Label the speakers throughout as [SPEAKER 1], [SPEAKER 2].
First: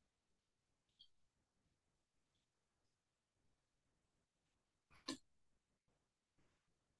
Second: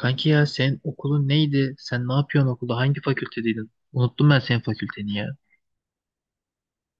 [SPEAKER 1] Kanki ya sen okulun neydi? Sen ne yapıyorsun okulda? Hangi fakültedeydin? Unuttum ben senin fakülteni ya.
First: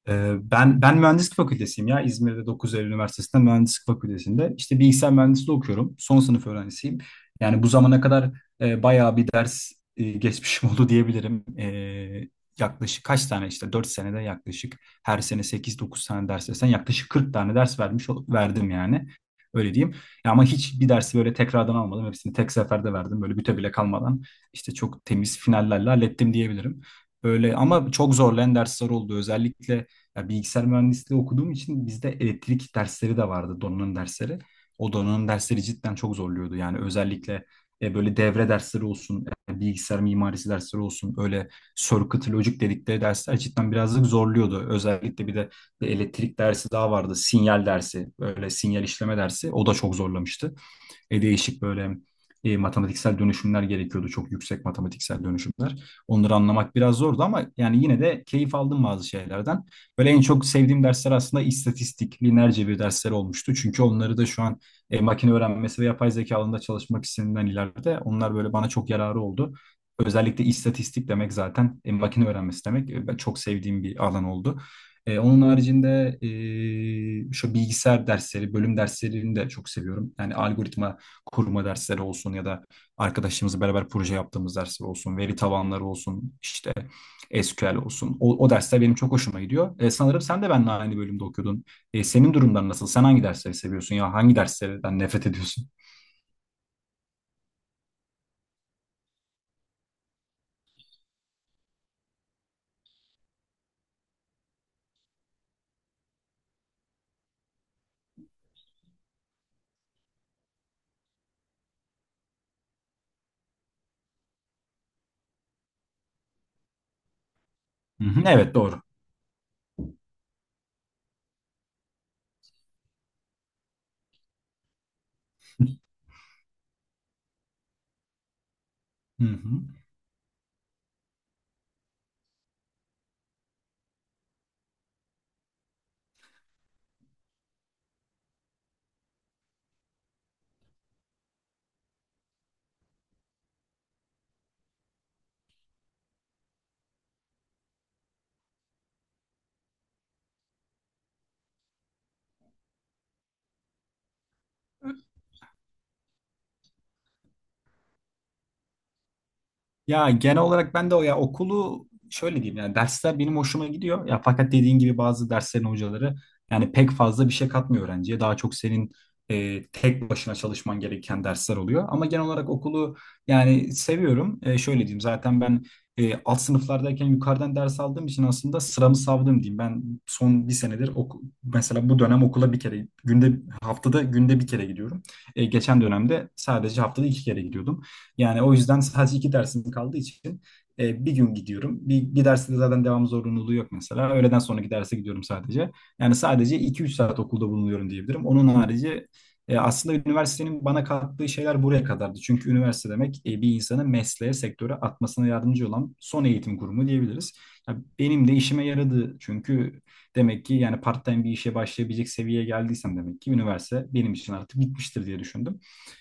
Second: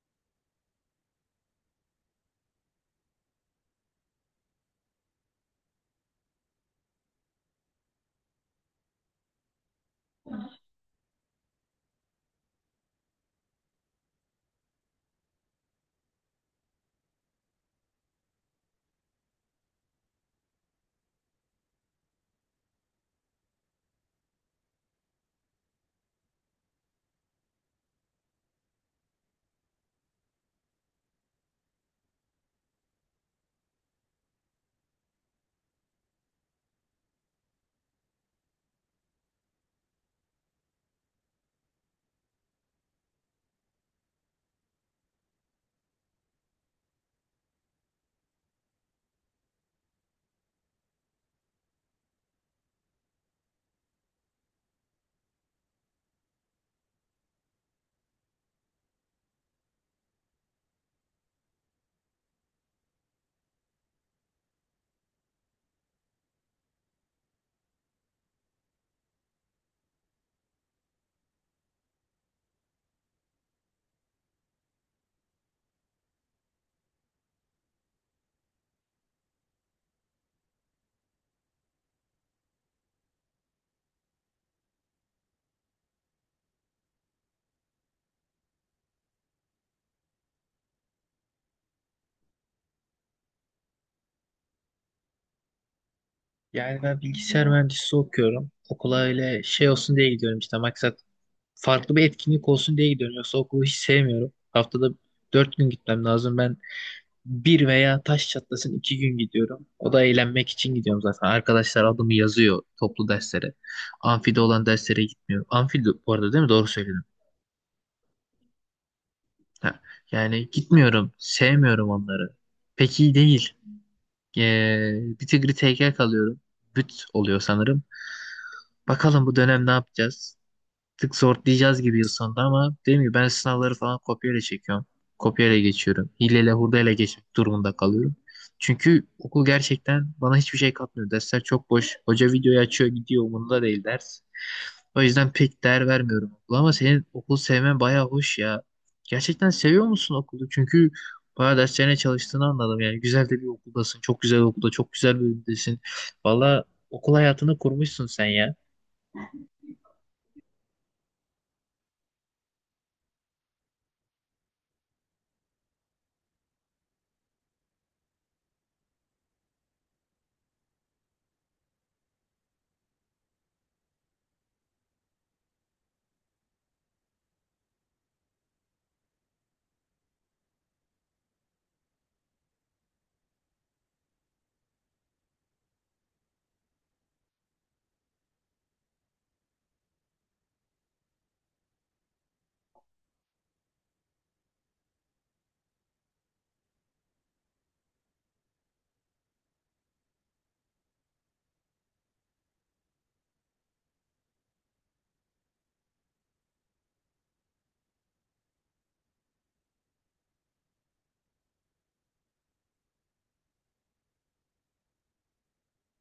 [SPEAKER 2] Ben mühendislik fakültesiyim ya İzmir'de 9 Eylül Üniversitesi'nde mühendislik fakültesinde işte bilgisayar mühendisliği okuyorum son sınıf öğrencisiyim yani bu zamana kadar bayağı bir ders geçmişim oldu diyebilirim. Yaklaşık kaç tane işte 4 senede yaklaşık her sene 8 9 tane ders versen yaklaşık 40 tane ders verdim yani öyle diyeyim. Ya ama hiç bir dersi böyle tekrardan almadım, hepsini tek seferde verdim, böyle büte bile kalmadan işte çok temiz finallerle hallettim diyebilirim. Böyle ama çok zorlayan dersler oldu. Özellikle ya bilgisayar mühendisliği okuduğum için bizde elektrik dersleri de vardı, donanım dersleri. O donanım dersleri cidden çok zorluyordu. Yani özellikle böyle devre dersleri olsun, bilgisayar mimarisi dersleri olsun, öyle circuit logic dedikleri dersler cidden birazcık zorluyordu. Özellikle bir de bir elektrik dersi daha vardı, sinyal dersi, böyle sinyal işleme dersi. O da çok zorlamıştı. Değişik böyle matematiksel dönüşümler gerekiyordu. Çok yüksek matematiksel dönüşümler. Onları anlamak biraz zordu ama yani yine de keyif aldım bazı şeylerden. Böyle en çok sevdiğim dersler aslında istatistik, lineer cebir dersleri olmuştu. Çünkü onları da şu an makine öğrenmesi ve yapay zeka alanında çalışmak istediğimden ileride onlar böyle bana çok yararı oldu. Özellikle istatistik demek zaten makine öğrenmesi demek. Ben çok sevdiğim bir alan oldu. Onun haricinde şu bilgisayar dersleri, bölüm derslerini de çok seviyorum. Yani algoritma kurma dersleri olsun ya da arkadaşlarımızla beraber proje yaptığımız dersler olsun, veri tabanları olsun, işte SQL olsun. O dersler benim çok hoşuma gidiyor. Sanırım sen de benimle aynı bölümde okuyordun. Senin durumların nasıl? Sen hangi dersleri seviyorsun ya hangi derslerden nefret ediyorsun?
[SPEAKER 1] Yani ben bilgisayar mühendisliği okuyorum. Okula öyle şey olsun diye gidiyorum, işte maksat farklı bir etkinlik olsun diye gidiyorum. Yoksa okulu hiç sevmiyorum. Haftada dört gün gitmem lazım. Ben bir veya taş çatlasın iki gün gidiyorum. O da eğlenmek için gidiyorum zaten. Arkadaşlar adımı yazıyor toplu derslere. Amfide olan derslere gitmiyorum. Amfi de- bu arada değil mi? Doğru söyledim.
[SPEAKER 2] Hı hı, evet doğru.
[SPEAKER 1] Ha. Yani gitmiyorum. Sevmiyorum onları. Pek iyi değil. Ee, Bir tigri tekel kalıyorum. Büt oluyor sanırım.
[SPEAKER 2] Hı
[SPEAKER 1] Bakalım bu
[SPEAKER 2] hı.
[SPEAKER 1] dönem ne yapacağız? Tık sortlayacağız gibi yıl sonunda ama dediğim gibi ben sınavları falan kopyayla çekiyorum. Kopyayla geçiyorum. Hileyle hurdayla geçmek durumunda kalıyorum. Çünkü okul gerçekten bana hiçbir şey katmıyor. Dersler çok boş. Hoca videoyu açıyor gidiyor, umurunda değil ders. O yüzden pek değer vermiyorum okula ama senin okul sevmen bayağı hoş ya. Gerçekten seviyor musun okulu? Çünkü bayağı derslerine çalıştığını anladım. Yani güzel de bir okuldasın. Çok güzel okulda, çok güzel bir bölümdesin. Valla okul hayatını kurmuşsun sen ya.
[SPEAKER 2] Ya genel olarak ben de o ya okulu şöyle diyeyim, yani dersler benim hoşuma gidiyor. Ya fakat dediğin gibi bazı derslerin hocaları yani pek fazla bir şey katmıyor öğrenciye. Daha çok senin tek başına çalışman gereken dersler oluyor. Ama genel olarak okulu yani seviyorum. Şöyle diyeyim, zaten ben alt sınıflardayken yukarıdan ders aldığım için aslında sıramı savdım diyeyim. Ben son bir senedir mesela bu dönem okula bir kere günde haftada günde bir kere gidiyorum. Geçen dönemde sadece haftada 2 kere gidiyordum. Yani o yüzden sadece 2 dersim kaldığı için bir gün gidiyorum. Bir derste de zaten devam zorunluluğu yok mesela. Öğleden sonraki derse gidiyorum sadece. Yani sadece 2 3 saat okulda bulunuyorum diyebilirim. Onun harici aslında üniversitenin bana kattığı şeyler buraya kadardı. Çünkü üniversite demek bir insanı mesleğe, sektöre atmasına yardımcı olan son eğitim kurumu diyebiliriz. Ya benim de işime yaradı. Çünkü demek ki yani part-time bir işe başlayabilecek seviyeye geldiysem demek ki üniversite benim için artık bitmiştir diye düşündüm.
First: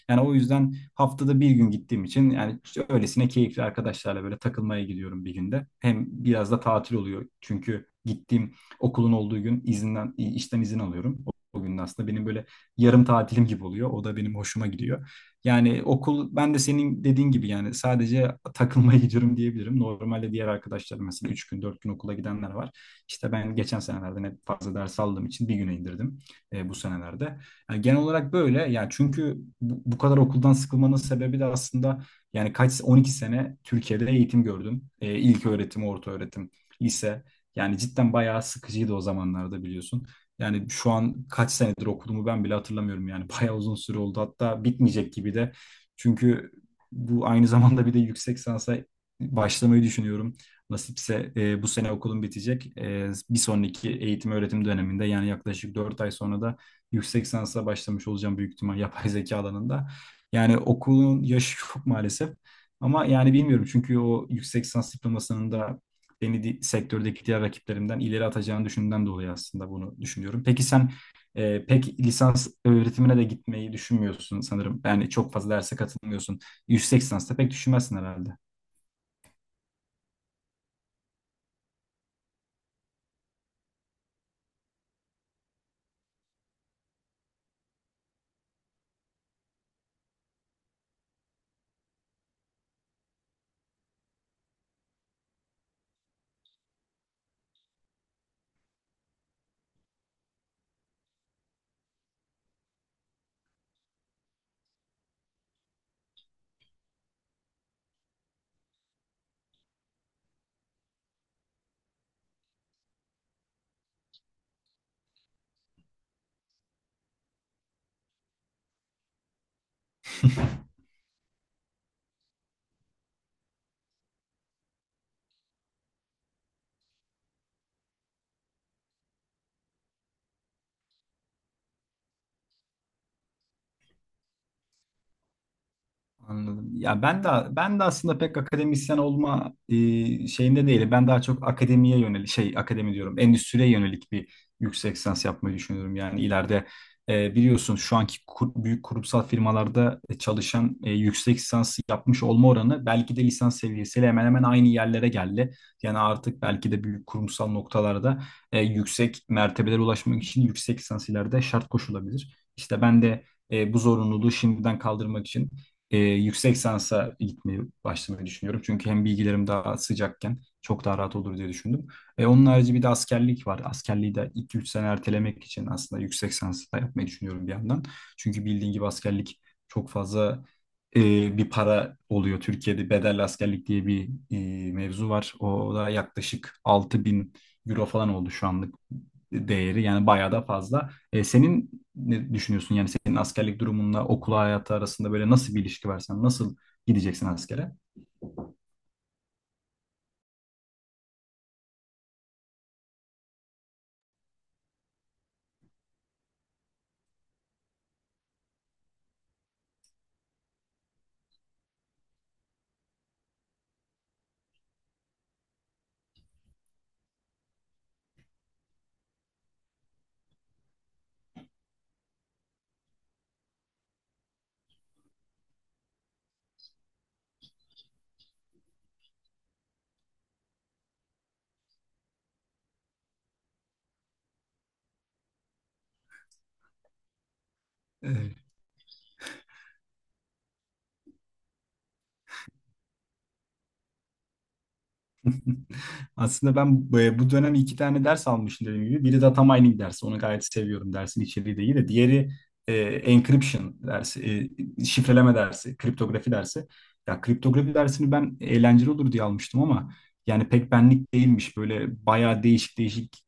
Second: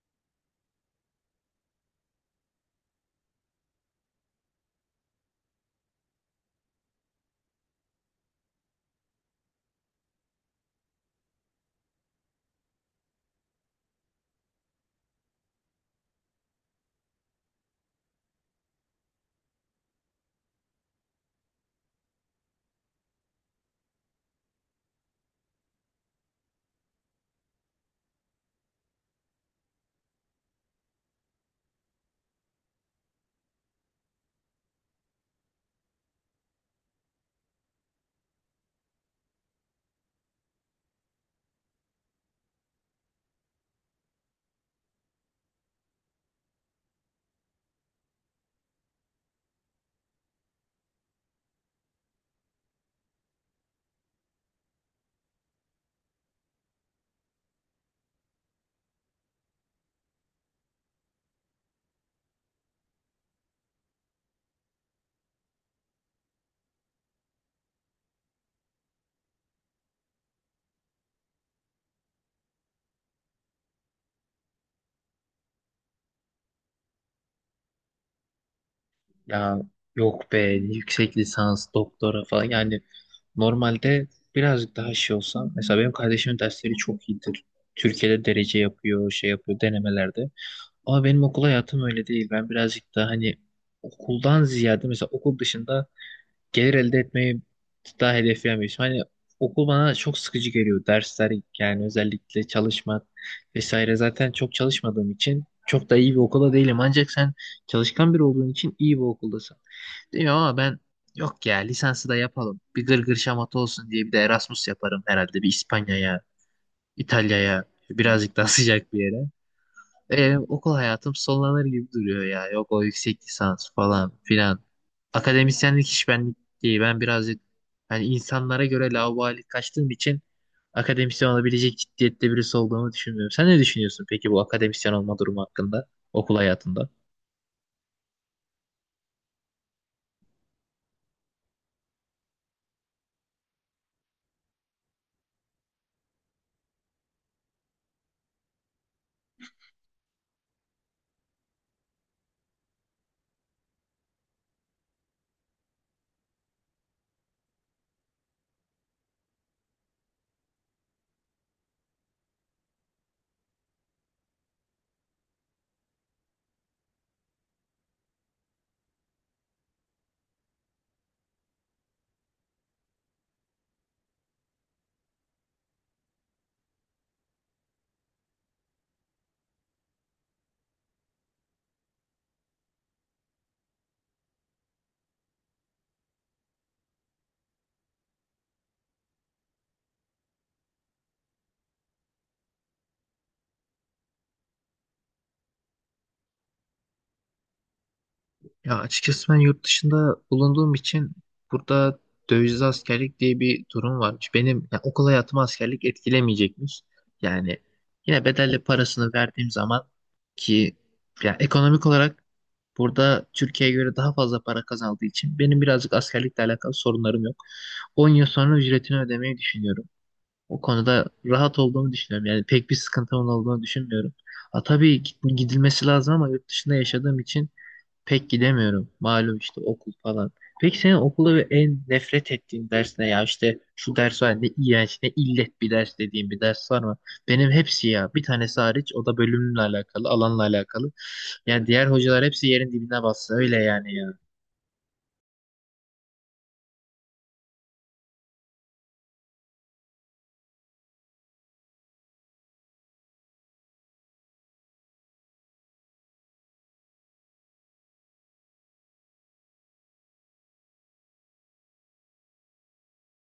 [SPEAKER 2] Yani o yüzden haftada bir gün gittiğim için yani işte öylesine keyifli arkadaşlarla böyle takılmaya gidiyorum bir günde. Hem biraz da tatil oluyor, çünkü gittiğim okulun olduğu gün izinden işten izin alıyorum. O gün de aslında benim böyle yarım tatilim gibi oluyor. O da benim hoşuma gidiyor. Yani okul ben de senin dediğin gibi yani sadece takılmaya gidiyorum diyebilirim. Normalde diğer arkadaşlarım mesela 3 gün 4 gün okula gidenler var. İşte ben geçen senelerde ne fazla ders aldığım için bir güne indirdim bu senelerde. Yani genel olarak böyle. Yani çünkü bu kadar okuldan sıkılmanın sebebi de aslında yani kaç 12 sene Türkiye'de eğitim gördüm. İlk öğretim, orta öğretim, lise. Yani cidden bayağı sıkıcıydı o zamanlarda biliyorsun. Yani şu an kaç senedir okuduğumu ben bile hatırlamıyorum. Yani bayağı uzun süre oldu. Hatta bitmeyecek gibi de. Çünkü bu aynı zamanda bir de yüksek lisansa başlamayı düşünüyorum. Nasipse bu sene okulum bitecek. Bir sonraki eğitim öğretim döneminde yani yaklaşık 4 ay sonra da yüksek lisansa başlamış olacağım büyük ihtimal yapay zeka alanında. Yani okulun yaşı çok maalesef. Ama yani bilmiyorum, çünkü o yüksek lisans diplomasının da beni sektördeki diğer rakiplerimden ileri atacağını düşündüğümden dolayı aslında bunu düşünüyorum. Peki sen pek lisans öğretimine de gitmeyi düşünmüyorsun sanırım. Yani çok fazla derse katılmıyorsun. Yüksek lisansta pek düşünmezsin herhalde.
[SPEAKER 1] Ya yok be, yüksek lisans, doktora falan yani normalde birazcık daha şey olsam, mesela benim kardeşimin dersleri çok iyidir. Türkiye'de derece yapıyor, şey yapıyor denemelerde. Ama benim okul hayatım öyle değil. Ben birazcık daha hani okuldan ziyade mesela okul dışında gelir elde etmeyi daha hedefleyemiyorsun. Hani okul bana çok sıkıcı geliyor. Dersler yani özellikle çalışmak vesaire. Zaten çok çalışmadığım için çok da iyi bir okula değilim. Ancak sen çalışkan biri olduğun için iyi bir okuldasın. Değil mi? Ama ben yok ya, lisansı da yapalım. Bir gırgır şamata olsun diye bir de Erasmus yaparım herhalde. Bir İspanya'ya, İtalya'ya birazcık daha sıcak bir yere. Okul hayatım sonlanır gibi duruyor ya. Yok o yüksek lisans falan filan. Akademisyenlik hiç benlik değil. Ben birazcık hani insanlara göre laubali kaçtığım için akademisyen olabilecek ciddiyette birisi olduğumu düşünmüyorum. Sen ne düşünüyorsun peki bu akademisyen olma durumu hakkında okul
[SPEAKER 2] Anladım.
[SPEAKER 1] hayatında?
[SPEAKER 2] Ya ben de aslında pek akademisyen olma şeyinde değilim. Ben daha çok akademiye yönelik, şey, akademi diyorum, endüstriye yönelik bir yüksek lisans yapmayı düşünüyorum. Yani ileride biliyorsun şu anki büyük kurumsal firmalarda çalışan yüksek lisans yapmış olma oranı belki de lisans seviyesiyle hemen hemen aynı yerlere geldi. Yani artık belki de büyük kurumsal noktalarda yüksek mertebelere ulaşmak için yüksek lisans ileride şart koşulabilir. İşte ben de bu zorunluluğu şimdiden kaldırmak için yüksek sansa gitmeyi başlamayı düşünüyorum. Çünkü hem bilgilerim daha sıcakken çok daha rahat olur diye düşündüm. Onun harici bir de askerlik var. Askerliği de 2-3 sene ertelemek için aslında yüksek sansa da yapmayı düşünüyorum bir yandan. Çünkü bildiğin gibi askerlik çok fazla e, bir para oluyor. Türkiye'de bedelli askerlik diye bir mevzu var. O da yaklaşık 6.000 euro falan oldu şu anlık değeri. Yani bayağı da fazla. Senin ne düşünüyorsun? Yani senin askerlik durumunla okul hayatı arasında böyle nasıl bir ilişki var? Sen nasıl gideceksin askere?
[SPEAKER 1] Ya açıkçası ben yurt dışında bulunduğum için burada dövizli askerlik diye bir durum varmış. Benim yani okul hayatımı askerlik etkilemeyecekmiş. Yani yine bedelli parasını verdiğim zaman ki yani ekonomik olarak burada Türkiye'ye göre daha fazla para kazandığı için benim birazcık askerlikle alakalı sorunlarım yok. 10 yıl sonra ücretini ödemeyi düşünüyorum. O konuda rahat olduğumu düşünüyorum. Yani pek bir sıkıntımın olduğunu düşünmüyorum. Ha, tabii gidilmesi lazım ama yurt dışında yaşadığım için pek gidemiyorum. Malum işte okul falan. Peki senin okulda ve en nefret ettiğin ders ne ya? İşte şu ders var, ne iğrenç ne illet bir ders dediğim bir ders var mı? Benim hepsi ya. Bir
[SPEAKER 2] Ee,
[SPEAKER 1] tanesi hariç, o da bölümle alakalı, alanla alakalı. Yani diğer hocalar hepsi yerin dibine bassa öyle yani ya.
[SPEAKER 2] Aslında ben bu dönem 2 tane ders almışım dediğim gibi. Biri data mining dersi. Onu gayet seviyorum. Dersin içeriği de iyi de. Diğeri encryption dersi. Şifreleme dersi. Kriptografi dersi. Ya kriptografi dersini ben eğlenceli olur diye almıştım ama yani pek benlik değilmiş. Böyle bayağı değişik değişik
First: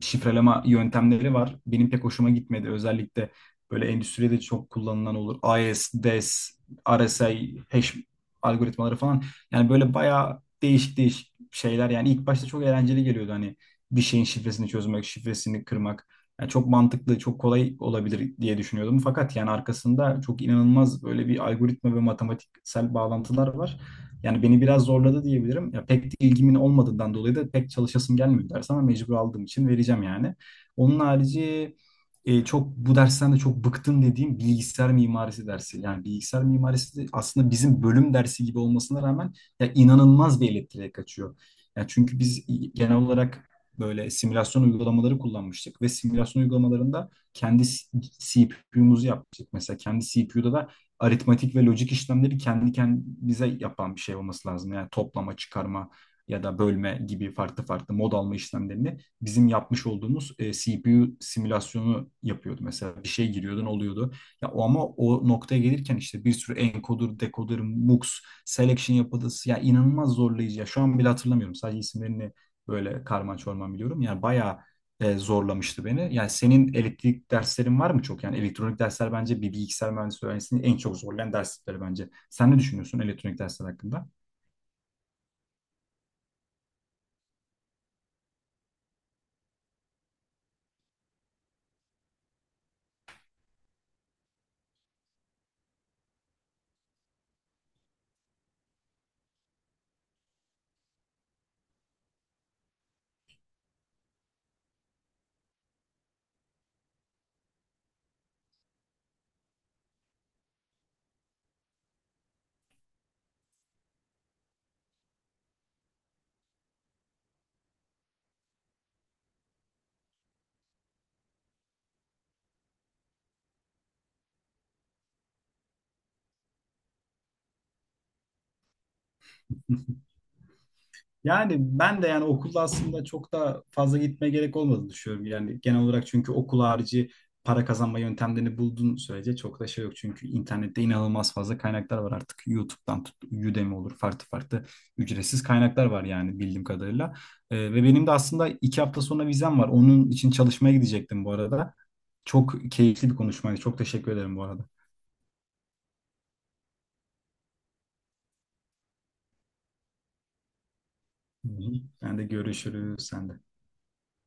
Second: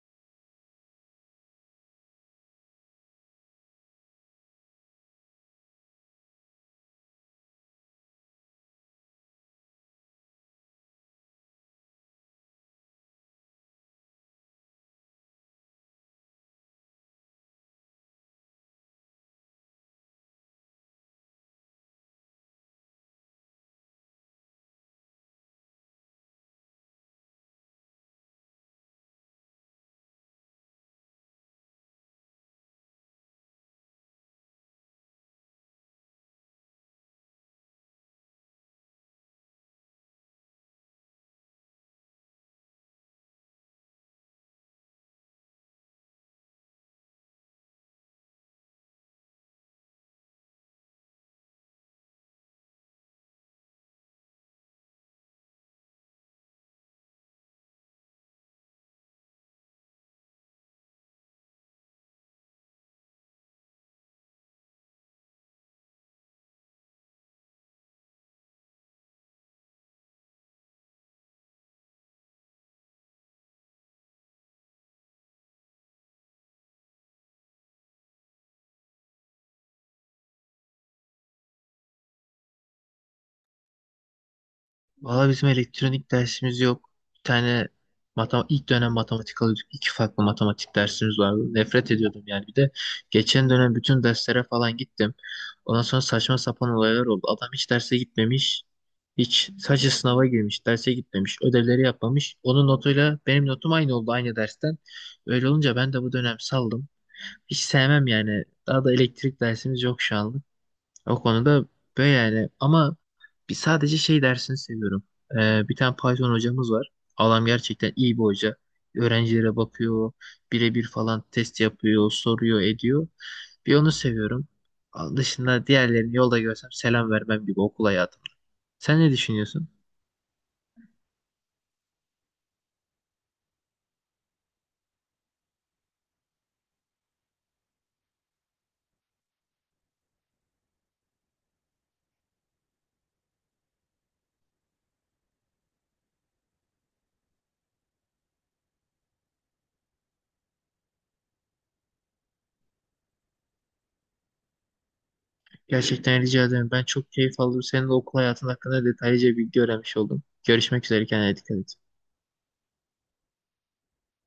[SPEAKER 2] şifreleme yöntemleri var. Benim pek hoşuma gitmedi. Özellikle böyle endüstride çok kullanılan olur. AES, DES, RSA, hash algoritmaları falan. Yani böyle bayağı değişik değişik şeyler. Yani ilk başta çok eğlenceli geliyordu hani bir şeyin şifresini çözmek, şifresini kırmak. Yani çok mantıklı, çok kolay olabilir diye düşünüyordum. Fakat yani arkasında çok inanılmaz böyle bir algoritma ve matematiksel bağlantılar var. Yani beni biraz zorladı diyebilirim. Ya pek de ilgimin olmadığından dolayı da pek çalışasım gelmiyor ders, ama mecbur aldığım için vereceğim yani. Onun harici çok bu dersten de çok bıktım dediğim bilgisayar mimarisi dersi. Yani bilgisayar mimarisi de aslında bizim bölüm dersi gibi olmasına rağmen ya inanılmaz bir elektriğe kaçıyor. Ya çünkü biz genel olarak böyle simülasyon uygulamaları kullanmıştık ve simülasyon uygulamalarında kendi CPU'muzu yapmıştık. Mesela kendi CPU'da da aritmatik ve lojik işlemleri kendi kendimize yapan bir şey olması lazım. Yani toplama, çıkarma ya da bölme gibi farklı farklı mod alma işlemlerini bizim yapmış olduğumuz CPU simülasyonu yapıyordu. Mesela bir şey giriyordun oluyordu. Ya o, ama o noktaya gelirken işte bir sürü encoder, decoder, mux, selection yapısı ya inanılmaz zorlayıcı. Ya şu an bile hatırlamıyorum. Sadece isimlerini böyle karman çorman biliyorum. Yani bayağı zorlamıştı beni. Yani senin elektrik derslerin var mı çok? Yani elektronik dersler bence bir bilgisayar mühendisliği öğrencisini en çok zorlayan dersleri bence. Sen ne düşünüyorsun elektronik dersler hakkında?
[SPEAKER 1] Valla bizim elektronik dersimiz yok. Bir tane matem, ilk dönem matematik alıyorduk. İki farklı matematik dersimiz vardı. Nefret ediyordum yani. Bir de geçen dönem bütün derslere falan gittim. Ondan sonra saçma sapan olaylar oldu. Adam hiç derse gitmemiş. Hiç, sadece sınava girmiş. Derse gitmemiş. Ödevleri yapmamış. Onun notuyla benim notum aynı oldu aynı dersten. Öyle olunca ben de bu dönem saldım. Hiç sevmem yani. Daha da elektrik dersimiz yok şu an. O konuda böyle yani ama bir sadece şey dersini seviyorum. Bir tane Python hocamız var. Adam gerçekten iyi bir hoca. Öğrencilere bakıyor, birebir falan test yapıyor, soruyor, ediyor. Bir onu seviyorum. Dışında diğerlerini yolda görsem selam vermem gibi okul hayatım. Sen ne düşünüyorsun?
[SPEAKER 2] Yani ben de yani okulda aslında çok da fazla gitmeye gerek olmadığını düşünüyorum. Yani genel olarak çünkü okul harici para kazanma yöntemlerini bulduğun sürece çok da şey yok. Çünkü internette inanılmaz fazla kaynaklar var artık. YouTube'dan tut, Udemy olur, farklı farklı ücretsiz kaynaklar var yani bildiğim kadarıyla. Ve benim de aslında 2 hafta sonra vizem var. Onun için çalışmaya gidecektim bu arada. Çok keyifli bir konuşmaydı. Çok teşekkür ederim bu arada.
[SPEAKER 1] Gerçekten rica ederim. Ben çok keyif aldım. Senin de okul hayatın hakkında detaylıca bilgi öğrenmiş oldum. Görüşmek üzere. Kendine
[SPEAKER 2] Hı
[SPEAKER 1] dikkat
[SPEAKER 2] hı.
[SPEAKER 1] et.
[SPEAKER 2] Ben de görüşürüz. Sen de.